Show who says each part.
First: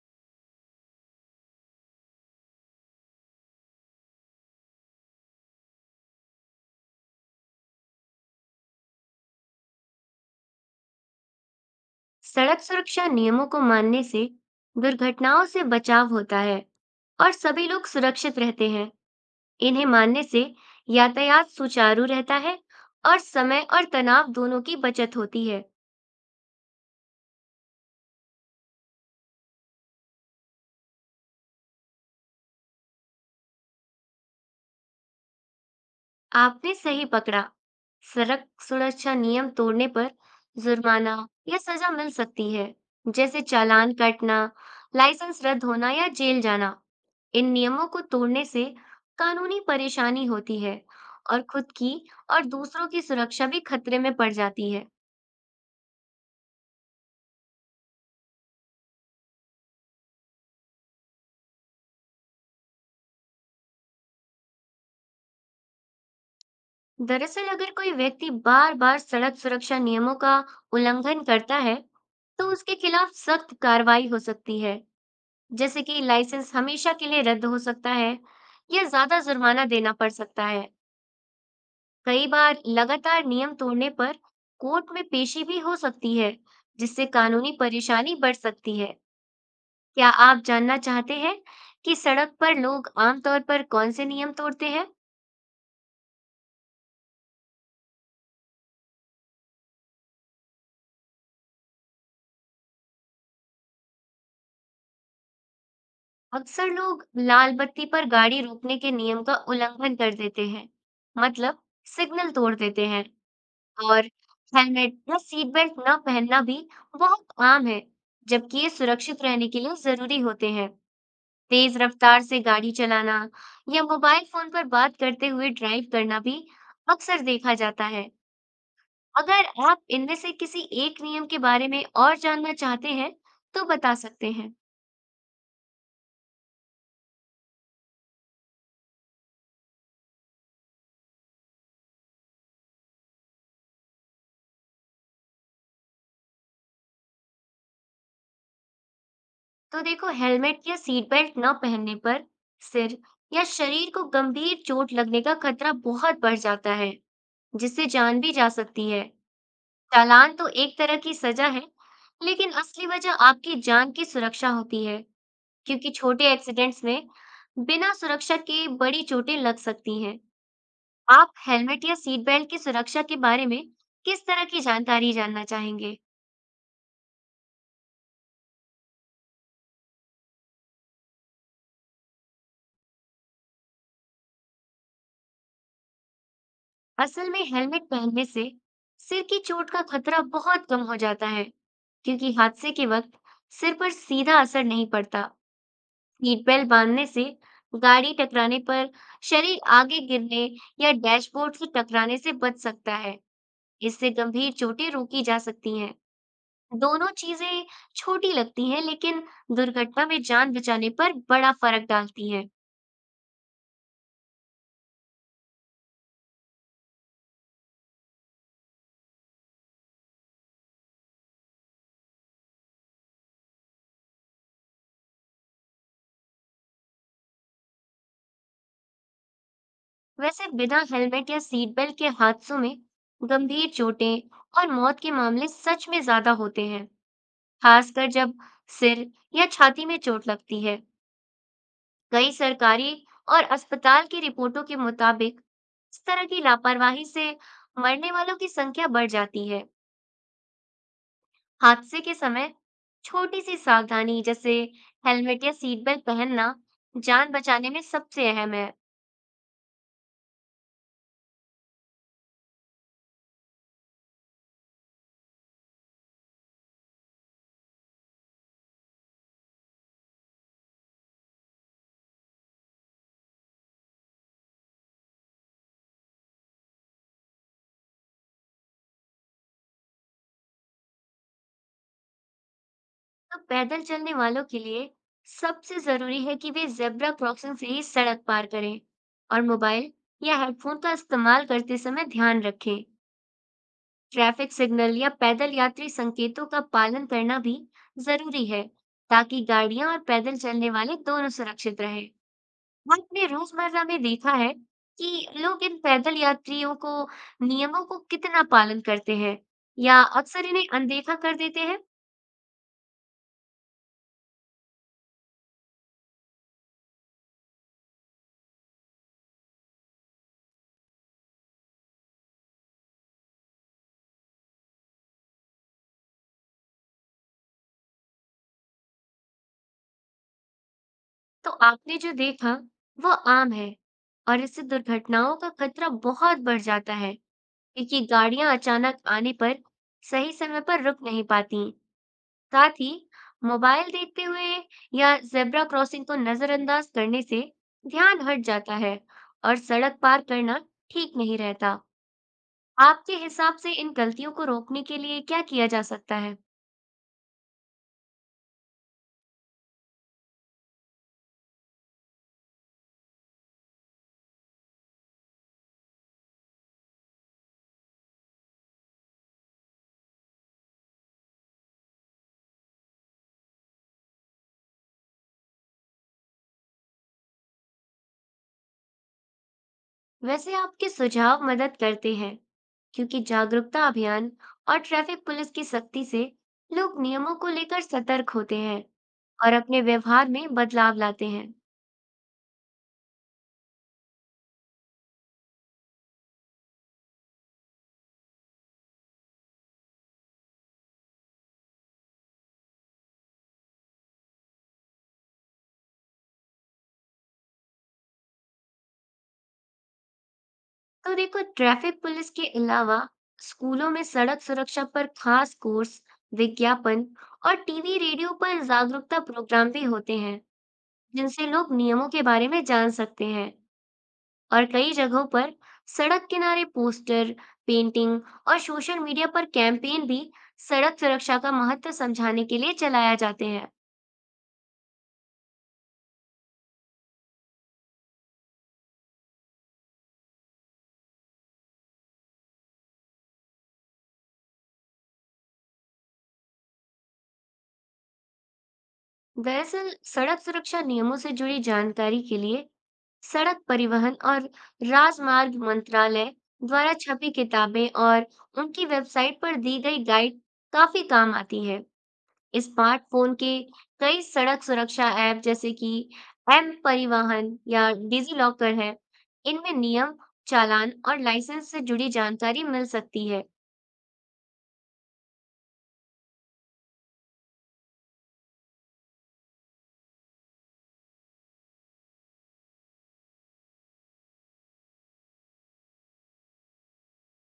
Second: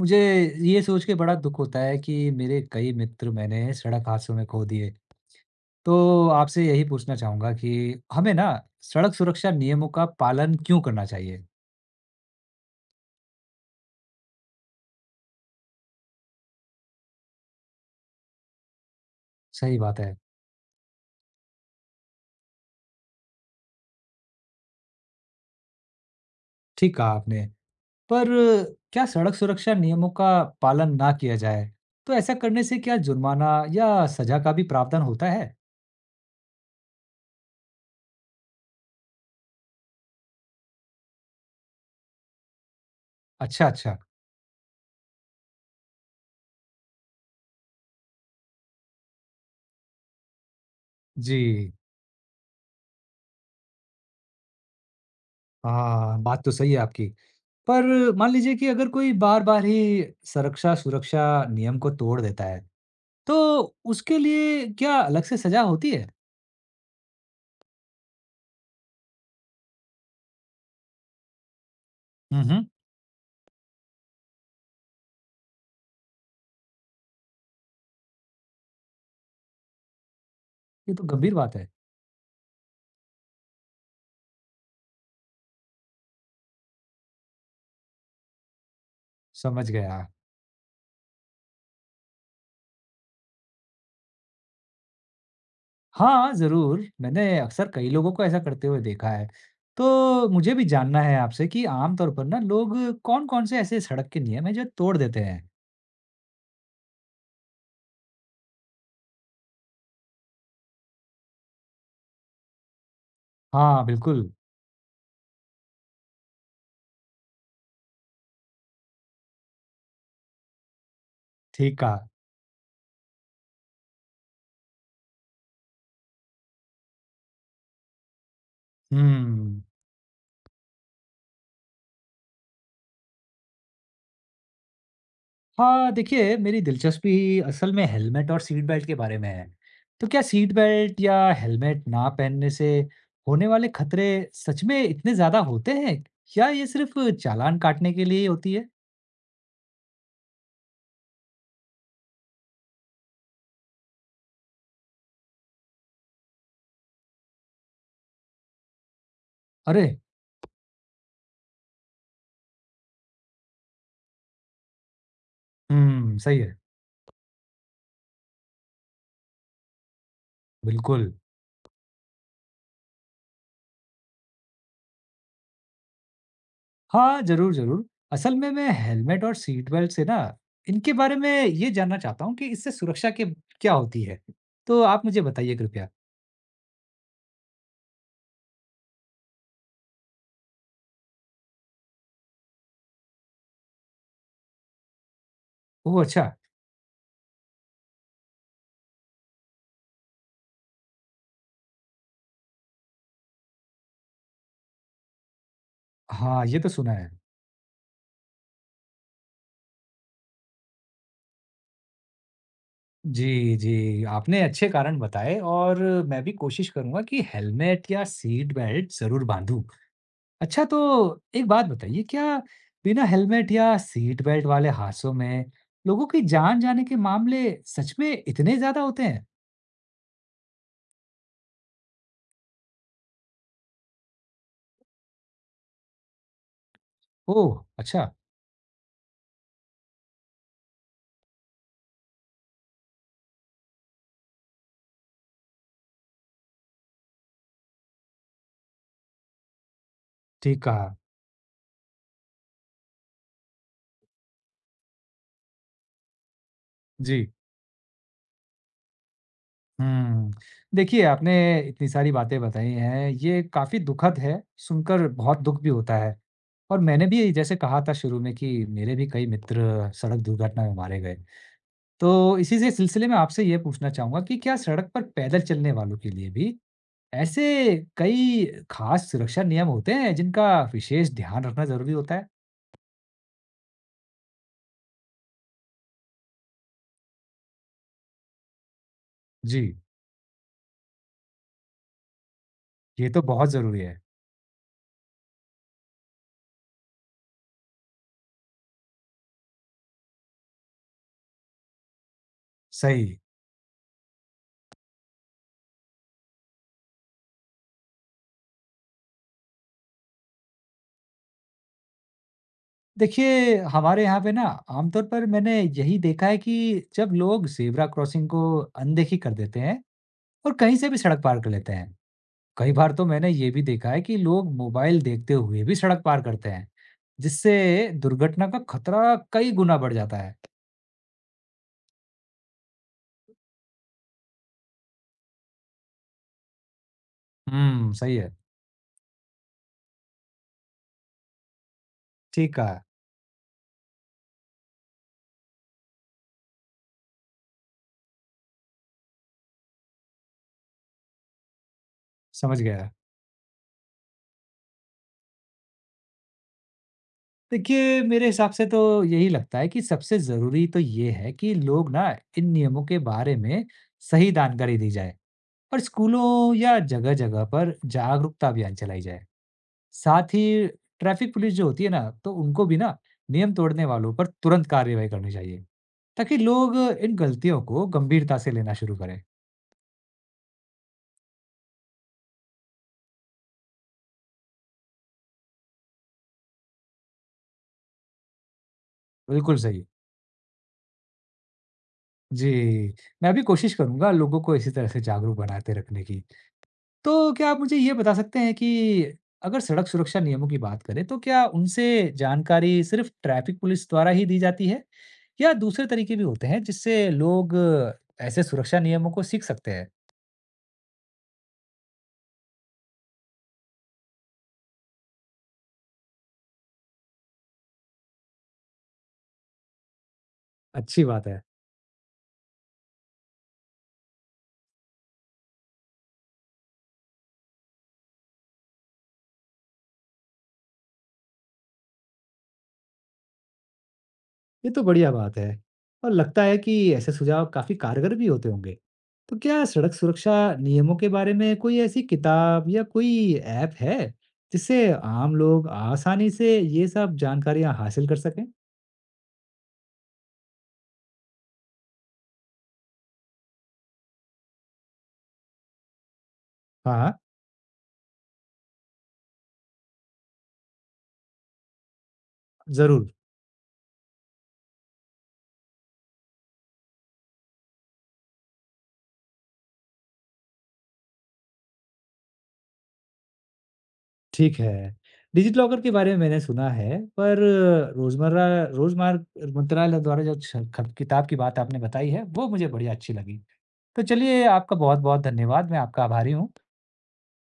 Speaker 1: मुझे ये सोच के बड़ा दुख होता है कि मेरे कई मित्र मैंने सड़क हादसों में खो दिए। तो आपसे यही पूछना चाहूँगा कि हमें ना सड़क सुरक्षा नियमों का पालन क्यों करना चाहिए?
Speaker 2: सड़क सुरक्षा नियमों को मानने से दुर्घटनाओं से बचाव होता है और सभी लोग सुरक्षित रहते हैं।
Speaker 1: सही
Speaker 2: इन्हें
Speaker 1: बात है।
Speaker 2: मानने से यातायात सुचारू रहता है और समय और तनाव दोनों की बचत होती है।
Speaker 1: ठीक कहा आपने। पर क्या सड़क सुरक्षा नियमों का पालन ना किया जाए, तो ऐसा करने से क्या जुर्माना या सज़ा का भी प्रावधान होता है?
Speaker 2: आपने सही पकड़ा। सड़क सुरक्षा नियम तोड़ने पर जुर्माना या सजा मिल सकती है, जैसे
Speaker 1: अच्छा,
Speaker 2: चालान
Speaker 1: अच्छा।
Speaker 2: कटना, लाइसेंस रद्द होना या जेल जाना। इन नियमों को तोड़ने से कानूनी परेशानी होती है और खुद
Speaker 1: जी,
Speaker 2: की और दूसरों की सुरक्षा भी खतरे में पड़ जाती है।
Speaker 1: हाँ, बात तो सही है आपकी। पर मान लीजिए कि अगर कोई बार-बार ही सड़क सुरक्षा नियम को तोड़ देता है, तो उसके लिए क्या अलग से सज़ा होती है?
Speaker 2: दरअसल, अगर कोई व्यक्ति बार-बार सड़क सुरक्षा नियमों का उल्लंघन करता है,
Speaker 1: हुँ,
Speaker 2: तो
Speaker 1: हुँ।
Speaker 2: उसके खिलाफ सख्त कार्रवाई हो सकती है। जैसे कि लाइसेंस हमेशा के लिए रद्द हो सकता है या ज्यादा जुर्माना देना पड़ सकता है।
Speaker 1: ये तो गंभीर बात है।
Speaker 2: कई बार लगातार नियम तोड़ने पर कोर्ट में पेशी भी हो सकती है, जिससे कानूनी परेशानी बढ़ सकती है।
Speaker 1: समझ गया।
Speaker 2: क्या आप जानना चाहते हैं कि सड़क पर लोग आमतौर पर कौन से नियम तोड़ते हैं?
Speaker 1: हाँ, ज़रूर, मैंने अक्सर कई लोगों को ऐसा करते हुए देखा है। तो मुझे भी जानना है आपसे कि आम तौर पर ना लोग कौन-कौन से ऐसे सड़क के नियम हैं जो तोड़ देते हैं?
Speaker 2: अक्सर लोग लाल बत्ती पर गाड़ी रोकने के नियम का उल्लंघन कर देते हैं, मतलब सिग्नल तोड़ देते हैं।
Speaker 1: हाँ,
Speaker 2: और
Speaker 1: बिल्कुल।
Speaker 2: हेलमेट या सीट बेल्ट न पहनना भी बहुत आम है, जबकि ये सुरक्षित रहने के लिए जरूरी होते हैं। तेज
Speaker 1: ठीक कहा।
Speaker 2: रफ्तार से गाड़ी चलाना या मोबाइल फोन पर बात करते हुए ड्राइव करना भी अक्सर देखा जाता है। अगर
Speaker 1: हुँ।
Speaker 2: आप इनमें से किसी एक नियम के बारे में और जानना चाहते हैं, तो बता सकते हैं।
Speaker 1: हाँ, देखिए, मेरी दिलचस्पी असल में हेलमेट और सीट बेल्ट के बारे में है। तो क्या सीट बेल्ट या हेलमेट ना पहनने से होने वाले खतरे सच में इतने ज़्यादा होते हैं? क्या ये सिर्फ चालान काटने के लिए ही होती है?
Speaker 2: तो देखो, हेलमेट या सीट बेल्ट न पहनने पर सिर या शरीर को गंभीर चोट लगने का खतरा बहुत बढ़ जाता है, जिससे जान भी जा सकती है।
Speaker 1: अरे!
Speaker 2: चालान तो एक तरह की सजा है, लेकिन असली वजह आपकी जान की सुरक्षा होती है, क्योंकि छोटे
Speaker 1: सही है।
Speaker 2: एक्सीडेंट्स में बिना सुरक्षा के बड़ी चोटें लग सकती हैं।
Speaker 1: बिल्कुल।
Speaker 2: आप हेलमेट या सीट बेल्ट की सुरक्षा के बारे में किस तरह की जानकारी जानना चाहेंगे?
Speaker 1: हाँ, ज़रूर, ज़रूर। असल में मैं हेलमेट और सीट बेल्ट से ना इनके बारे में ये जानना चाहता हूँ कि इससे सुरक्षा के क्या होती है? तो आप मुझे बताइए कृपया।
Speaker 2: असल में हेलमेट पहनने से सिर की चोट का खतरा बहुत कम हो जाता है, क्योंकि हादसे के वक्त सिर पर सीधा असर नहीं पड़ता।
Speaker 1: ओह, अच्छा!
Speaker 2: सीट बेल्ट बांधने से गाड़ी टकराने पर शरीर आगे गिरने या डैशबोर्ड से टकराने से बच सकता है। इससे गंभीर चोटें रोकी जा सकती हैं।
Speaker 1: हाँ, ये तो सुना
Speaker 2: दोनों
Speaker 1: है।
Speaker 2: चीजें छोटी लगती हैं, लेकिन दुर्घटना में जान बचाने पर बड़ा फर्क डालती हैं।
Speaker 1: जी, जी। आपने अच्छे कारण बताए, और मैं भी कोशिश करूँगा कि हेलमेट या सीट बेल्ट ज़रूर बाँधूँ। अच्छा, तो एक बात बताइए, क्या बिना हेलमेट या सीट बेल्ट वाले हादसों में लोगों की जान जाने के मामले सच में इतने ज़्यादा होते हैं?
Speaker 2: वैसे बिना हेलमेट या सीट बेल्ट के हादसों में गंभीर चोटें और मौत के मामले सच में ज्यादा होते हैं,
Speaker 1: ओह!
Speaker 2: खासकर
Speaker 1: अच्छा।
Speaker 2: जब सिर या छाती में चोट लगती है। कई सरकारी और अस्पताल की रिपोर्टों के मुताबिक इस तरह की लापरवाही से मरने वालों की संख्या बढ़ जाती है।
Speaker 1: ठीक कहा।
Speaker 2: हादसे के समय छोटी सी सावधानी जैसे हेलमेट या सीट बेल्ट पहनना
Speaker 1: जी।
Speaker 2: जान बचाने में सबसे अहम है।
Speaker 1: हुँ। देखिए, आपने इतनी सारी बातें बताई हैं, ये काफ़ी दुखद है, सुनकर बहुत दुःख भी होता है। और मैंने भी जैसे कहा था शुरू में, कि मेरे भी कई मित्र सड़क दुर्घटना में मारे गए। तो इसी से सिलसिले में आपसे ये पूछना चाहूँगा कि क्या सड़क पर पैदल चलने वालों के लिए भी ऐसे कई खास सुरक्षा नियम होते हैं जिनका विशेष ध्यान रखना ज़रूरी होता है?
Speaker 2: तो पैदल चलने वालों के लिए सबसे जरूरी है कि वे जेब्रा क्रॉसिंग से ही सड़क पार करें और
Speaker 1: जी,
Speaker 2: मोबाइल या हेडफोन का इस्तेमाल करते समय ध्यान रखें।
Speaker 1: ये तो बहुत ज़रूरी है।
Speaker 2: ट्रैफिक सिग्नल या पैदल यात्री संकेतों का पालन करना भी जरूरी है ताकि गाड़ियां और पैदल चलने वाले दोनों सुरक्षित रहें।
Speaker 1: सही।
Speaker 2: आपने रोजमर्रा में देखा है कि लोग इन पैदल यात्रियों को नियमों को कितना पालन करते हैं या अक्सर इन्हें अनदेखा कर देते हैं।
Speaker 1: देखिए, हमारे यहाँ पे ना, आमतौर पर मैंने यही देखा है कि जब लोग ज़ेब्रा क्रॉसिंग को अनदेखी कर देते हैं और कहीं से भी सड़क पार कर लेते हैं। कई बार तो मैंने ये भी देखा है कि लोग मोबाइल देखते हुए भी सड़क पार करते हैं, जिससे दुर्घटना का खतरा कई गुना बढ़ जाता है।
Speaker 2: तो आपने जो देखा वो आम है और इससे दुर्घटनाओं का खतरा बहुत बढ़ जाता है,
Speaker 1: हुँ,
Speaker 2: क्योंकि
Speaker 1: सही है।
Speaker 2: गाड़ियां अचानक आने पर सही समय पर रुक नहीं पाती।
Speaker 1: ठीक
Speaker 2: साथ
Speaker 1: कहा।
Speaker 2: ही मोबाइल देखते हुए या जेब्रा क्रॉसिंग को नजरअंदाज करने से ध्यान हट जाता है और सड़क पार करना ठीक नहीं रहता।
Speaker 1: समझ गया।
Speaker 2: आपके हिसाब से इन गलतियों को रोकने के लिए क्या किया जा सकता है?
Speaker 1: देखिए, मेरे हिसाब से तो यही लगता है कि सबसे ज़रूरी तो ये है कि लोग ना, इन नियमों के बारे में सही जानकारी दी जाए और स्कूलों या जगह-जगह पर जागरूकता अभियान चलाई जाए। साथ ही ट्रैफिक पुलिस जो होती है ना, तो उनको भी ना, नियम तोड़ने वालों पर तुरंत कार्रवाई करनी चाहिए, ताकि लोग इन गलतियों को गंभीरता से लेना शुरू करें।
Speaker 2: वैसे आपके सुझाव मदद करते हैं, क्योंकि जागरूकता अभियान और ट्रैफिक पुलिस की सख्ती से लोग नियमों को लेकर सतर्क होते हैं और
Speaker 1: बिल्कुल
Speaker 2: अपने
Speaker 1: सही।
Speaker 2: व्यवहार में बदलाव लाते हैं।
Speaker 1: जी, मैं भी कोशिश करूँगा लोगों को इसी तरह से जागरूक बनाते रखने की। तो क्या आप मुझे ये बता सकते हैं कि अगर सड़क सुरक्षा नियमों की बात करें, तो क्या उनसे जानकारी सिर्फ ट्रैफिक पुलिस द्वारा ही दी जाती है, या दूसरे तरीके भी होते हैं जिससे लोग ऐसे सुरक्षा नियमों को सीख सकते हैं?
Speaker 2: तो देखो, ट्रैफिक पुलिस के अलावा स्कूलों में सड़क सुरक्षा पर खास कोर्स, विज्ञापन और टीवी रेडियो पर जागरूकता प्रोग्राम भी होते हैं,
Speaker 1: अच्छी बात है।
Speaker 2: जिनसे लोग नियमों के बारे में जान सकते हैं। और कई जगहों पर सड़क किनारे पोस्टर, पेंटिंग और सोशल मीडिया पर कैंपेन भी सड़क सुरक्षा का महत्व समझाने के लिए चलाया जाते हैं।
Speaker 1: ये तो बढ़िया बात है, और लगता है कि ऐसे सुझाव काफी कारगर भी होते होंगे। तो क्या सड़क सुरक्षा नियमों के बारे में कोई ऐसी किताब या कोई ऐप है जिससे आम लोग आसानी से ये सब जानकारियां हासिल कर सकें?
Speaker 2: दरअसल सड़क सुरक्षा नियमों से जुड़ी जानकारी के लिए सड़क परिवहन और राजमार्ग मंत्रालय द्वारा
Speaker 1: हाँ,
Speaker 2: छपी किताबें और उनकी वेबसाइट पर दी गई गाइड काफी काम आती है।
Speaker 1: जरूर।
Speaker 2: स्मार्टफोन के कई सड़क सुरक्षा ऐप जैसे कि एम परिवहन या डिजी लॉकर है। इनमें नियम, चालान और लाइसेंस से जुड़ी जानकारी मिल सकती है।
Speaker 1: ठीक है। डिजिलॉकर के बारे में मैंने सुना है, पर रोज़मर्रा रोज़मार्ग मंत्रालय द्वारा जो छ खब किताब की बात आपने बताई है, वो मुझे बढ़िया अच्छी लगी। तो चलिए, आपका बहुत-बहुत धन्यवाद, मैं आपका आभारी हूँ।